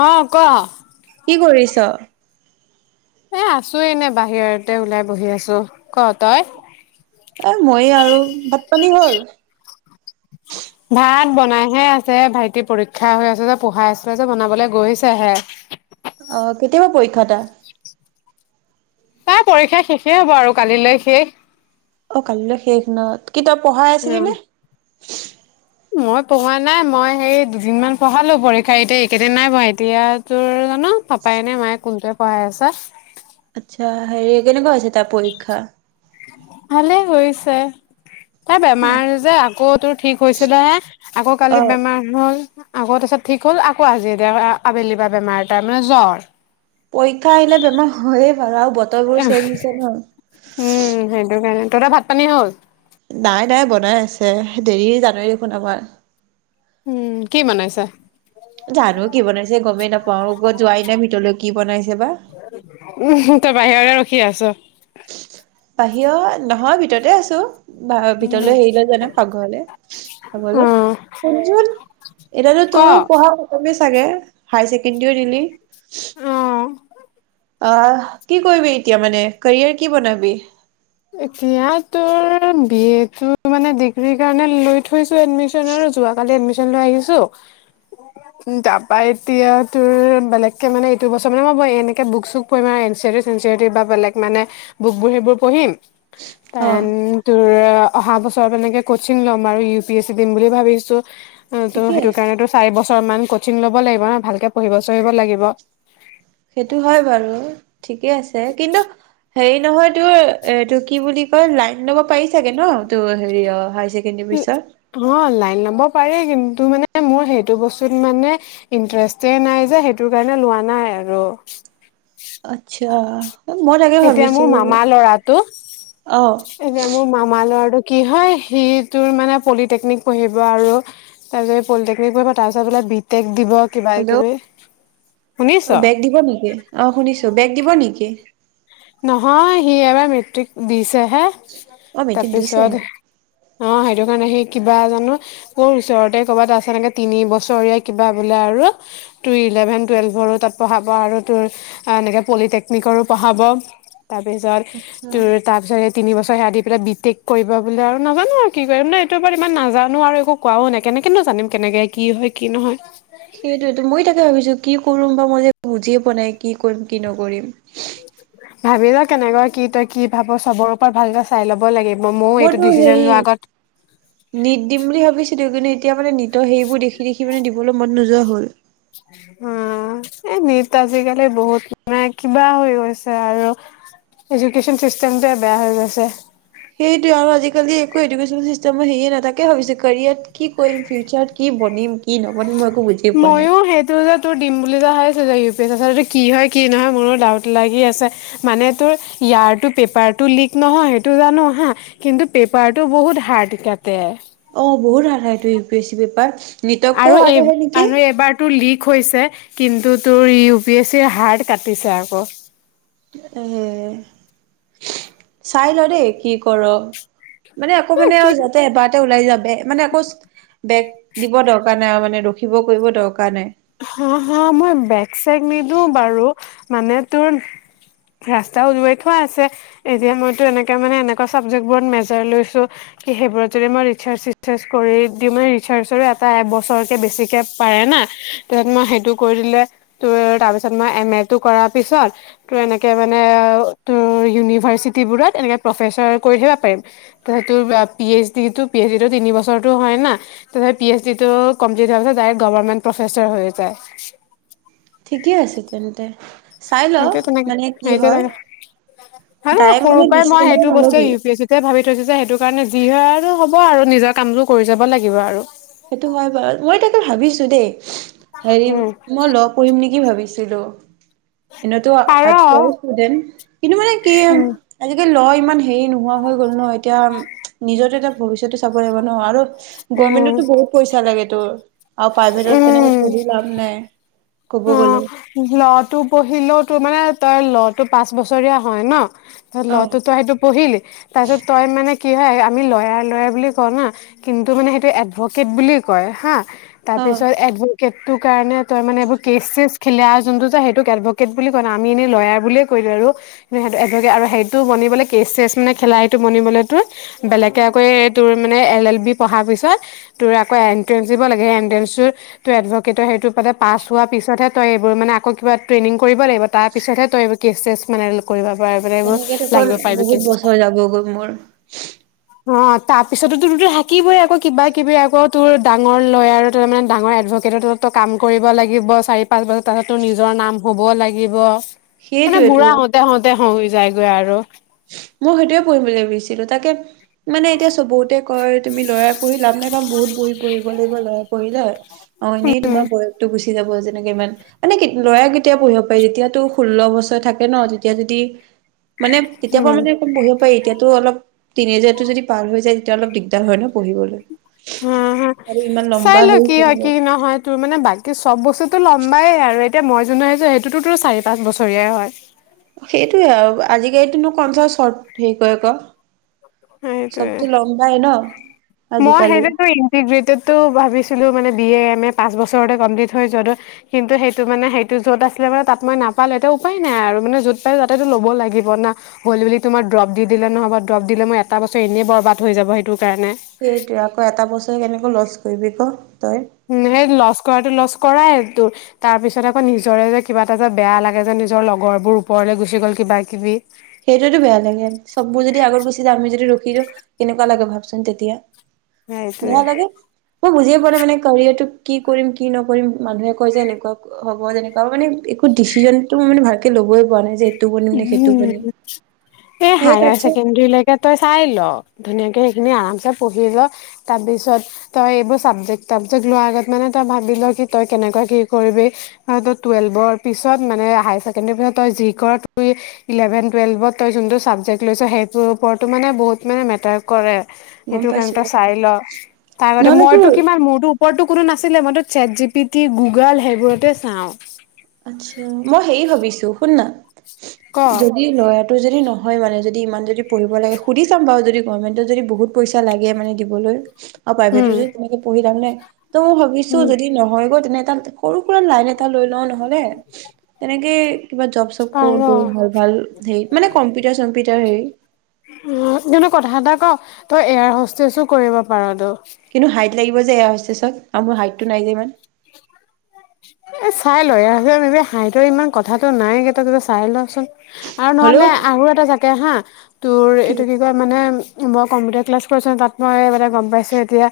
অ', ক। কি কৰিছ? এই আছোঁ এনে বাহিৰতে ওলাই বহি আছোঁ। ক তই? এই ময়ে আৰু ভাত পানী হ'ল? ভাত বনাইহে আছেঁ। ভাইটি পৰীক্ষা হৈ আছেঁ যে পঢ়াই আছিলে যে বনাবলৈ গৈছেহে। অ', কেতিয়াৰ পা পৰীক্ষা তাৰ? তাৰ পৰীক্ষা শেষে হ'ব আৰু কালিলৈ শেষ। অ', কালিলৈ শেষ ন' কি তই পঢ়াই আছিলি নে? মই পঢ়োৱা নাই। মই সেই দুদিন মান পঢ়ালোঁ। পৰীক্ষা এতিয়া এইকেইদিন নাই হোৱা এতিয়া তোৰ জানো পাপাই নে মায়ে কোনটোৱে পঢ়াই আছেঁ। আচ্ছা হেৰি কেনেকুৱা আছে তাৰ পৰীক্ষা? ভালেই হৈছেঁ। তাৰ বেমাৰ যে আকৌ তোৰ ঠিক হৈছিলে হে আকৌ অ কালি বেমাৰ। হল আগতে চব ঠিক হ'ল। আকৌ আজিৰ আবেলি পা বেমাৰ তাৰ মানে জ্বৰ। পৰীক্ষা আহিলে বেমাৰ হয়ে বাৰু আৰু বতৰ বোৰ চেজ হৈছে ন'। উম। সেইটো কাৰণে তহইতৰ ভাত পানী হ'ল? নাই নাই। বনাই আছে দেৰি জানই দেখোন আমাৰ। উম। কি বনাইছে? জানো কি বনাইছে গমেই নাপাওঁ ওপৰত যোৱাই নাই ভিতৰলৈ কি বনাইছে বা? উম তই বাহিৰতে ৰখি আছঁ? বাহিৰত নহয় ভিতৰতে আছোঁ। উম ভিতৰলৈ হেৰি লৈ যোৱা নাই পাকঘৰলৈ। অ শুনচোন এতিয়াটো ক তোৰো পঢ়া কমে চাগে হাই চেকেণ্ডেৰী ও দিলি? উম। অহ, কি কৰিবি এতিয়া মানে কেৰিয়াৰ কি বনাবি? এতিয়া তোৰ বি এ তটো মানে ডিগ্ৰ্ৰী কাৰণে লৈ থৈছো এডমিচনৰ যোৱা কালি এডমিচন লৈ আহিছোঁ। [inaudible] তাৰ পা এতিয়া তোৰ বেলেগ কে মানে, এইটো বছৰ মানে মই এনেকে বুক চুক পঢ়িম আৰু এন চি আৰটি চেন চিটি বা বেলেগ মানে বুকবোৰ সেইবোৰ পঢ়িম। অ তেন তোৰ অহা বছৰ পেনেক কচিং লম আৰু ইউ পি এছ চি দিম বুলি ভাবিছোঁ। ত' ঠিকে সেইটো আছে কাৰণেতো চাৰি বছৰমান কোচিং ল'ব লাগিব ন' ভালকৈ পঢ়িব চঢ়িব লাগিব। সেইটো হয় বাৰু ঠিকে আছে কিন্তু হেৰি নহয় তোৰ এইটো কি বুলি কয় লাইন ল'ব পাৰি চাগে ন'। তোৰ হেৰি অ' হায়াৰ ছেকেণ্ডেৰী পিছত। অ', লাইন লব পাৰি কিন্তু মানে মোৰ সেইটো বস্তুত মানে ইণ্টাৰেষ্টে নাই যে সেইটো কাৰণে লোৱা নাই আৰু। আচ্ছা মই তাকে এতিয়া ভাবিছো মোৰ মামা ল'ৰাটো অ'। এতিয়া মোৰ মামাৰ ল'ৰাটো কি হয় সি‌ তোৰ মানে পলিটেকনিক পঢ়িব আৰু। তাৰপিছত পলিটেকনিক কৰিব তাৰপিছত বোলে বিটেক দিব। কিবা হেল্ল' কিবি অ শুনিছ বেগ দিব নেকি? অ শুনিছো। বেগ দিব নেকি? নহয় সি এবাৰ মেট্ৰিক দিছেহে, অ মেট্ৰিক দিছেহে তাৰপিছত অ সেইটো কাৰণে সেই কিবা জানো কৰ ওচৰতে কৰ'বাত আছে সেনেকে তিনি বছৰীয়া কিবা বোলে আৰু। তোৰ ইলেভেন টুৱেলভেৰো তাত পঢ়াব আৰু তোৰ এনেকে পলিটেকনিকৰো পঢ়াব। তাৰপিছত আচ্ছা। তোৰ তাৰপিছত সেই তিন বছৰ সেয়া দি পেলাই বি টেক কৰিব বোলে আৰু নাজানো কি কৰে নে এইটোৰ ওপৰত ইমান নাজানো আৰু একো কোৱাও নাই কেনেকেনো জানিম কেনেকে কি হয় কি নহয়। সেইটোৱেতো মই তাকে ভাবিছো কি কৰিম বা মই যে বুজিয়ে পোৱা নাই কি কৰিম কি নকৰিম। ভাবি ল কেনেকৈ কি তই কি ভাব চবৰ ওপৰত ভালকৰে চাই ল'ব লাগিব, ময়ো এইটো মইতো হেৰি ডিচিশন লোৱাৰ আগত নিট দিম বুলি ভাবিছিলো কিন্তু এতিয়া মানে নিটৰ সেইবোৰ দেখি দেখি মানে দিবলৈ মন নোযোৱা হ'ল। উম। এ নিট আজিকালি বহুত মানে কিবা হৈ গৈছে আৰু। এডুকেশন চিষ্টেমটোৱে বেয়া হৈ গৈছে। সেইটোৱে আৰু আজিকালি একো এডুকেশন চিষ্টেমো সেইয়া নাথাকে, তাকে ভাবিছো কেৰিয়া কি কৰিম? ফিউচাৰত কি বনিম কি নবনিম মই একো বুজি পোৱা নাই। [unintelligible] সেইটো যে টো দিম বুলিযে ভাবিছো ইউ পি এছ চি আচলতে কি হয় কি নহয় মোৰো ডাউট লাগি আছে। মানে তোৰ ইয়াৰটো পেপাৰটো লিক নহয় সেইটো জানো হা কিন্তু পেপাৰটো বহুত হাৰ্ড কাটে। অ বহুত হাৰ্ড আহেটো U P S C paper, নিটতকৈয়ো হাৰ্ড আহে নেকি? [unintelligible] টো লিক হৈছে, কিন্তু তোৰ ইউ পি এছ চিৰ হাৰ্ড কাটিছে আকৌ। উম চাই লো দেই কি কৰো মানে আকৌ মানে কি আৰু যাতে এবাৰতে ওলাই যাব মানে আকৌ বেক দিব দৰকাৰ নাই আৰু মানে ৰখিব কৰিব দৰকাৰ নাই। হা হা মই বেগ-চেগ নিদিওঁ বাৰু মানে তোৰ ৰাস্তা উলিয়াই থোৱা আছে। এতিয়া মইতো এনেকে মানে এনেকুৱা চাবজেক্ট বোৰত মেজাৰ লৈছো কি সেইবোৰত যদি মই ৰিচাৰ্চ চিচাৰ্জ কৰি দিওঁ মানে ৰিচাৰ্জৰো এটা এবছৰকে বেছিকে পাৰে না, ত আপোনাৰ সেইটো কৰি দিলে ত তাৰপিছত মই এম এটো কৰাৰ পিছত তোৰ এনেকে মানে আৰু তোৰ ইউনিভাৰ চিটিবোৰত এনেকে প্ৰফেচাৰ কৰি থাকিব পাৰিম। তেনেহ'লে তোৰ পি এইচ ডিটো, পি এইচ ডিটো তিন বছৰটো হয় না। তাৰ পি এইচ ডি টো কমপ্লিট হোৱাৰ পিছত ড গভৰ্মেণ্ট প্ৰফেচৰ হৈ যায়। ঠিকে আছে তেন্তে। চাই ল সেই তেনেকে মানে কি সেইটো হয় [unintelligible] ডাইৰেক্ট সৰু মানে পৰাই মই ডিচিচনটো সেইটো বস্তু নলবি ইউ পি এ চি ভাবি থৈছো যে সেইটো কাৰণে যি হয় আৰু হ'ব আৰু নিজৰ কামবোৰ কৰি যাব লাগিব আৰু। সেইটো হয় বাৰু, মই তাকে ভাবিছো দেই হেৰি উম মই লগ কঢ়িম নেকি ভাবিছিলো, এনেটো পাৰ আঠশ ষ্টুডেণ্ট কিন্তু মানে কি উম আজিকালি লো ইমান হেৰি নোহোৱা হৈ গ'ল ন, এতিয়া নিজৰটো এতিয়া ভৱিষ্যতো চাব লাগিব ন আৰু গমেন্টত উম পইচা লাগে তোৰ আৰু প্ৰাইভেটত তেনেকে উম পঢ়ি লাভ নাই ক'ব গ'লে। লো টো পঢ়িলেও তোৰ মানে তই ল টো পাঁচ বছৰীয়া হয় ন। অ লো তো তই সেইটো পঢ়িলি। তাৰ পিছত তই মানে কি হয় আমি লয়াৰ লয়াৰ বুলি কওঁ না কিন্তু মানে সেইটো এডভকেট বুলি কয় হা। অ তাৰপিছত এডভকেটটোৰ কাৰণে তই মানে এইবোৰ কেইছ চেছ খেলে আৰু যোনটো যে সেইটোক এডভকেট বুলি কয় ন' আমি এনে লয়াৰ বুলি কৈ দিওঁ আৰু। সেইটো এডবকে আৰু সেইটো বনিবলৈ কেইছ চেছ মানে খেলা হেইটো বনিবলৈ তোৰ বেলেগকে আকৌ তোৰ মানে এল এল বি পঢ়াৰ পিছত তোৰ আকৌ এণ্ট্ৰেন্স দিব লাগে, সেই এণ্ট্ৰেন্সটোৰ এডভকেটৰ সেইটো পালে পাছ হোৱা পিছতহে তই এইবোৰ মানে আকৌ কিবা ট্ৰেইনিং কৰিব লাগিব তাৰপিছতহে তই এইবোৰ কেইছ চেছ মানে কৰিব পৰা মানে এইবোৰ তেনেকে দেখোন লাগিব পাৰিবি কেচ বহুত চেচত বছৰ যাবগৈ মোৰ। অ', তাৰপিছতো তোৰ থাকিবই আকৌ কিবা কিবি আকৌ তোৰ ডাঙৰ লয়াৰ আৰু তাৰ মানে ডাঙৰ এডভক কেটত তই কাম কৰিব লাগ লাগিব চাৰি পাঁচ বছৰ তাৰপিছত নিজৰ নাম হ'ব লাগিব মানে সেইটোৱেতো বুঢ়া হওঁতে হওঁ তে হৈ যায়গৈ আৰু। মই সেইটোয়ে পঢ়িমলৈ ভাবিছিলোঁ তাকে মানে এতিয়া চ' বহুতে কয় তুমি লয়াৰ পঢ়ি লাভ নাই, কাৰণ বহুত পঢ়ি পঢ়ি পঢ়িব লাগিব লয়াৰ পঢ়িলে অ' এনেই তোমাৰ উম বয়সটো গুচি যাব যেনেকে ইমান মানে লয়াৰ কেতিয়া পঢ়িব পাৰি, যেতিয়া তোত ষোল্ল বছৰ থাকে ন' তেতিয়া যদি মানে তেতিয়া পৰা মানে পঢ়িব প এতিয়াতো অলপ তিনি হজাৰটো যদি পাৰ হৈ যায় তেতিয়া অলপ দিগদাৰ হয় ন' পঢ়িবলৈ। হা, হা, আৰু ইমান চাই লম্বা লৈ হেৰি কি হয় কৰিলে কি নহয়। তোৰ মানে বাকী চব বস্তুতো লম্বাই আৰু, এতিয়া মই জনাত সেইটোতো তোৰ চাৰি পাঁচ বছৰীয়াই হয়। সেইটোয়ে আৰু আজিকালিতোনো কনচা চৰ্ট হেৰি কৰে ক, সেইটোৱে চবতো ল [unintelligible] মই সেইটো টোই ইটিগ্ৰেটেডটো ভাবিছিলোঁ মানে বি এ, এম এ পাঁচ বছৰতে কমপ্লিট হৈ যোৱাটো কিন্তু সেইটো মানে সেইটো য'ত আছিলে মানে তাত মই নাপালোঁ, এতিয়া উপায় নাই আৰু মানে য'ত পাই তাতেতো ল'ব লাগিব না। হ'ল বুলি তোমাৰ ড্ৰপ দি দিলে, নহ'ব ড্ৰপ দিলে মই এটা বছৰ এনেই বৰবাদ হৈ যাব সেইটো কাৰণে। সেইটোৱে আকৌ এটা বছৰে কেনেকৈ লছ কৰিবি ক তই। সেই লছ কৰাটো লছ কৰাইটো তাৰপিছত আকৌ নিজৰে যে কিবা এটা যে বেয়া লাগে যে নিজৰ লগৰবোৰ ওপৰলৈ গুচি গ'ল কিবা কিবি। সেইটোইতো বেয়া লাগে, চববোৰ যদি আগত গুচি যায় আমি যদি ৰখি দিওঁ কেনেকুৱা লাগে ভাবচোন তেতিয়া। বেয়া সেইটোৱে লাগে। মই বুজিয়ে পোৱা নাই মানে কাৰিয়াটো কি কৰিম, কি নকৰিম, মানুহে কয় যে এনেকুৱা হ'ব তেনেকুৱা আৰু মানে একো ডিচিজনটো মই মানে ভালকে ল'বই পৰা নাই যে এইটো বনিম নে সেইটো বনিম। এই সেই হায়াৰ তাতছে ছেকেণ্ডাৰী লেক এতিয়া তই চাই ল, ধুনীয়াকে সেইখিনি আৰামছে পঢ়ি ল তাৰপিছত তই এইবোৰ চাবজেক্ট তাবজেক্ট লোৱাৰ আগতে মানে তই ভাবি ল কি তই কেনেকুৱা কি কৰিবি তই টুৱেলভৰ পিছত মানে হায়াৰ ছেকেণ্ডৰী পিছত তই যি কৰ ত ইলেভেন টুৱেলভত তই যোনটো ছাবজেক্ট লৈছ সেইটোৰ ওপৰতো মানে বহুত মানে মেটাৰ কৰে। গম সেইটো কাৰণে পাইছো তই চাই ল, তাৰ আগতে নহ'লে তোৰ মইতো কিমান মোৰটো মোৰটো কোনো নাছিলে, মইতো chat G P T, Google সেইবোৰতে চাওঁ। আচ্ছা। মই হেৰি ভাবিছোঁ, শুননা, ক যদি লয়াৰ, তোৰ যদি নহয় মানে যদি ইমান যদি পঢ়িব লাগে, সুধি চাম বাৰু যদি গভমেণ্টে যদি বহুত পইচা লাগে মানে দিবলৈ আৰু প্ৰাইভেটত উম যদি তেনেকে পঢ়ি যাম নাই, ত' মই ভাবিছোঁ উম যদি নহয়গৈ তেনে টা সৰু সুৰা লাইন এটা লৈ লওঁ ন'হলে তেনেকে কিবা জব চব কৰোঁ দূৰ পাৰ হয়। ভাল হেৰি, মানে কম্পিউটাৰ চম্পিউটাৰ হেৰি। উম জোনো কথা এটা কওঁ, তই এয়াৰ হস্তেছো কৰিব পাৰ ত। কিন্তু হাইট লাগিব যে এয়াৰ হস্তেছত, আৰু মোৰ হাইটটো নাই যে ইমান। এ চাই ল ইয়াৰ [unintelligible] হাঁইটৰ ইমান কথাটো নাই গে তই আগতে চাই লচোন। আৰু হ'লেও নহ'লে আৰু এটা জাকে হা তোৰ এইটো কি এতিয়া মানে মই কম্পিউটাৰ ক্লাছ কৰিছোঁ তাত মই মানে গম পাইছোঁ এতিয়া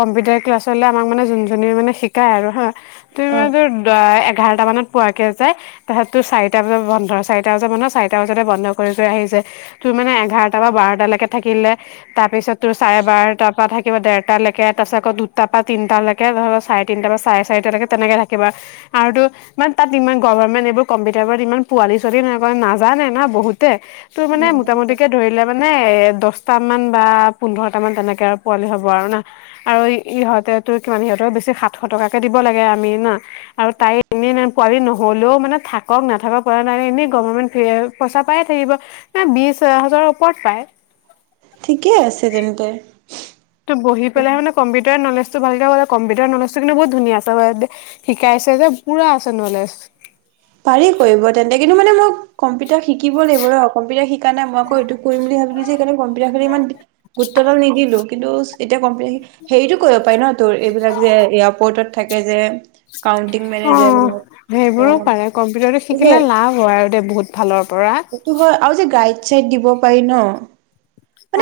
কম্পিউটাৰ ক্লাছ হলে আমাক মানে যোনজনিয়ে মানে শিকায় আৰু হা অ সেইদিনা তোৰ দহ এঘাৰটা মানত পোৱাকে যায়, তাৰপিছত তোৰ চাৰিটা বজাত বন্ধ চাৰিটা বজাব ন চাৰিটা বজাতে বন্ধ কৰি থৈ আহিছে। তোৰ মানে এঘাৰটা পৰা বাৰটালেকে থাকিলে তাৰপিছত তোৰ চাৰে বাৰটাৰ পৰা থাকিব দেৰটা লেকে, তাৰপাছত আকৌ দুটাৰ পৰা তিনটা লেক কে ধৰা চাৰে তিনিটা বা চাৰে চাৰিটালেকে তেনেকে থাকিব আৰু তোৰ মানে তাত ইমান গভাৰ্ণমেণ্ট এইবোৰ কম্পিউটাৰবোৰত ইমান পোৱালি ছোৱালী এনেকা নাজানে না বহুতে। তোৰ মানে মোটামুটিকে ধৰিলে মানে এ দছটা মান বা পোন্ধৰটা মান তেনেকে আৰু পোৱালি হ'ব আৰু না। আৰু ইহঁতে তোৰ কিমান ইহঁতৰ বেছি সাতশ টকাকে দিব লাগে আমি না। আৰু তাই এনেই পোৱালি নহ'লেও মানে থাকক নাথাকক পৰা নাই এনেই গভাৰ্ণমেণ্ট ফী আৰু পইচা পায়ে থাকিব, এ বিশ হাজাৰৰ ওপৰত পায়। ঠিকে আছে তেন্তে। তোৰ বহি পেলাই মানে কম্পিউটাৰ নলেজটো ভালকে হলে কম্পিউটাৰ নলেজটো কিন্তু বহুত ধুনীয়া আছে [unintelligible] শিকাইছে যে পোৰা আছে নলেজ। পাৰি কৰিব তেন্তে কিন্তু মানে মই কম্পিউটাৰ শিকিব লাগিব ৰ, কম্পিউটাৰ শি সেইকাৰণে মই আকৌ এইটো কৰিম বুলি ভাবিলো যে সেইকাৰণে কম্পিউটাৰ ফালে ইমান গুৰুত্বদাল নিদিলো কিন্তু এতিয়া কমপ্লিটাৰ হি হেৰিটো কৰিব পাৰি ন তোৰ এইবিলাক যে এয়াৰপৰ্টত থাকে যে। কাউন্টিং মেনেজাৰ বিলাক সেইবোৰো অঁ। পাৰে কম্পিউটাৰটো শিকিলে লাভ হয় আৰু দেই বহুত ফালৰ পৰা। টো হয় আৰু যে গাইড চাইড দিব পাৰি ন,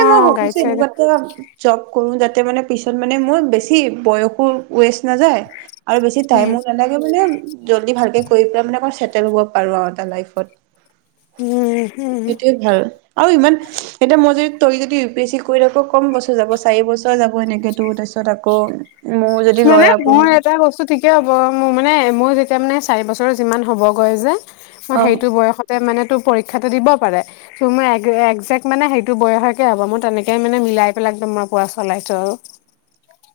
অ মই গাইড ভাবিছো চাইড এনেকুৱা এটা জব কৰো যাতে মানে পিছত মানে মোৰ বেছি বয়সো ৱেষ্ট নাযায় আৰু বেছি উম টাইমো নালাগে মানে জল্দি ভালকে কৰি পেলাই মানে আক চেটেল হ'ব পাৰো আও এটা লাইফত। উম উম সেইটোৱে ভাল, আৰু ইমান এতিয়া মই যদি তই যদি ইউ পি এছ চি কৰি থাক কম বছৰ যাব, চাৰি বছৰ যাব সেনেকে তোৰ তাৰ‌পিছত আকৌ মোৰ যদি মানে লয়া পঢ়ো মই এটা বস্তু ঠিক কি হ'ব মোৰ মানে মোৰ যেতিয়া মানে চাৰি বছৰ যিমান হ'বগৈ যে মই অ সেইটো বয়সত তে মানে তোৰ পৰীক্ষাটো দিব পাৰে। ত মোৰ একজেক্ট মানে সেইটো বয়সকে হ'ব মই তেনেকে মানে মিলাই পেলাই একদম মই পোৰা চলাইছো আৰু।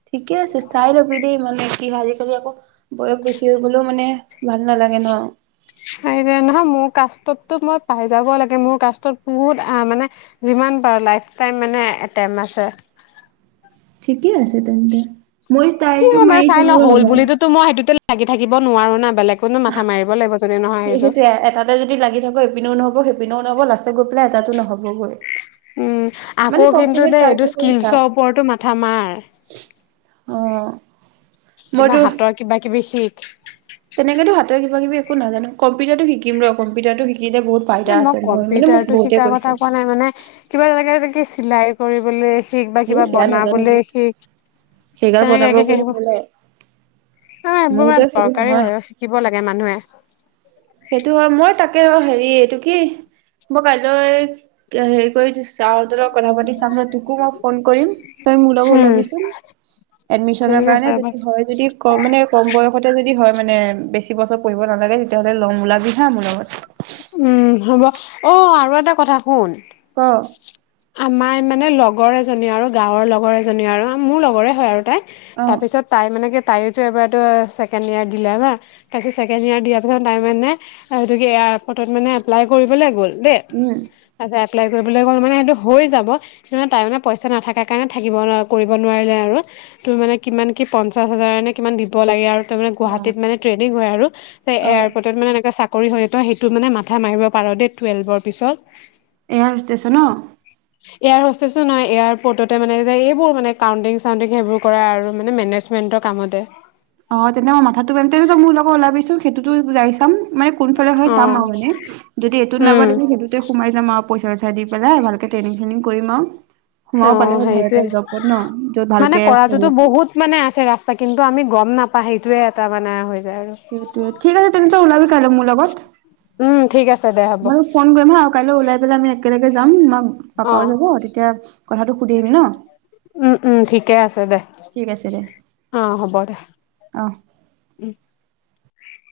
ঠিকে আছে চাই লবি দেই মানে কি হয় আজিকালি আকৌ বয়স বেছি হৈ গ'লেও মানে ভাল নালাগে ন। সেইটোৱে নহয় মোৰ কাষ্টতো মই পায় যাব লাগে মোৰ কাষ্টত বহুত আ মানে যিমান পাৰ লাইফটাইম মানে এটেম আছে। ঠিকেই আছে তেন্তে, মই ট্ৰাইটো মাৰি চাওঁ ৰবা। তো মই সেইটোতে লাগি থাকিব নোৱাৰো না, বেলেগনো মাথা মাৰিব লাগিব যদি নহয় সেইটো। সেইটোৱে এটাতে যদি লাগি থাক এইপিনেও নহব সেইপিনেও নহ'ব লাষ্টত গৈ পেলাই এটাতো নহ'ব। উম আকৌ চব কিন্তু পিনে দেই ট্ৰাইটো এইটো স্কিলছৰ ওপৰতো মাথা মাৰ। অঁ। কিবা হাতৰ কিবা কিবি শিক। তেনেকেতো হাতে কিবা কিবি একো নাজানো, কম্পিউটাৰটো শিকিম ৰ কম্পিউাৰটো শিকিলে বহুত ফাইদা এ মই আছে মোৰ মানে মোক কম্পিউটাৰটো বহুতে শিকাৰ কথা কৈছে কোৱা নাই, মানে কিবা এনেকে তেনেকে চিলাই কৰিবলৈ শিক বা সেই কিবা সেয়া নাজানো বনাবলে দে শিক সেইগাল তেনেকে বনাব কি কি গ'লে আহিব? হ'ল আৰু অ', মোৰ এইবোৰ বৰ দৰে সেইটো দৰকাৰী নহয় হয় অ', শিকিব লাগে মানুহে। সেইটো হয়, মই তাকে অ', হেৰি এইটো কি? মই কাইলৈ হেৰি কৰি থৈছো, চাৰ হতৰ লগত কথা পাতি চাম ৰ, তোকো মই ফোন কৰিম, তই মোৰ লগত উম। ওলাবিচোন। এডমিশনৰ ঠিক কাৰণে আছে যদি হয় যদি ক মানে কম বয়সতে যদি হয় মানে, বেছি বছৰ পঢ়িব নালাগে তেতিয়াহ'লে লম ওলাবি হা মোৰ লগত। উম, হ'ব অ', আৰু এটা কথা শুন। ক? আমাৰ মানে লগৰ এজনী আৰু, গাঁৱৰ লগৰ এজনী আৰু, মোৰ লগৰে হয় আৰু তাই। অ তাৰপিছত তাই মানে কি তাইয়োতো এবাৰটো ছেকেণ্ড ইয়েৰত দিলে না। তাৰপিছত ছেকেণ্ড ইয়েৰত দিয়া পাছত টাই মানে আৰু এটোকি এয়াৰপৰ্টত মানে এপ্লাই কৰিবলৈ গ'ল দেই। উম তাৰপিছত এপ্লাই কৰিবলৈ গ'ল মানে সেইটো হৈ যাব। কিন্তু তাই মানে পইচা নাথাকে কাৰণে থাকিব কৰিব নোৱাৰিলে আৰু। তোৰ মানে কিমান কি পঞ্চাশ হাজাৰ নে কিমান দিব লাগে আৰু। তাৰমানে বা গুৱাহাটীত মানে ট্ৰেনিং কৰাই আৰু, অ এয়াৰপৰ্তট মানে এনেকে চা কৰি হ'লে তই সেইটোত মানে মাথা মাৰিব পাৰ দেই, টুৱেল্ভৰ পিছত। এয়াৰ ষ্টেশচন ন'। এয়াৰ হচটেছো নহয়, এয়াৰপৰ্টতে মানে যে এইবোৰ মানে কাউণ্টিং চাউটিং সেইবোৰ কৰা আৰু মানে মেনেজ মেণ্টৰ কামতে। অ', তেনে মই মথাটো পাৰিম, তেন্তে তই মোৰ লগত ওলাবিচোন, সেইটোতো যাই চাম। মানে কোনফালে হয় অ চাম আৰু মানে। যদি এইটোত নাপাও উম তেন্তে সেইটোতে সোমাই যাম আৰু পইচা চইচা দি পেলাই, ভালকে ট্ৰেনিং চেনিং কৰিম আৰু। অ সোমাব পালে হ'ল ভাল এটা সেইটোয়ে জবত ন', যত মানে ভালকে কৰাটোতো চলিব পাওঁ। বহুত মানে আছে ৰাস্তা, কিন্তু আমি গম নাপা সেইটোয়ে এটা মানে হৈ যায় আৰু। সেইটোৱে, ঠিক আছে তেন্তে ওলাবি কাইলৈ মোৰ লগত। উম', ঠিক আছে দে। হ'ব মই ফোন কৰিম হা, কাইলৈ ওলাই পেলাই আমি একেলগে যাম, আমাৰ অ পাপাও যাব তেতিয়া কথাটো সুধি আহিম ন'? উম, উম, ঠিকে আছে দে, ঠিক আছে দে অ', হ'ব দে। অ'।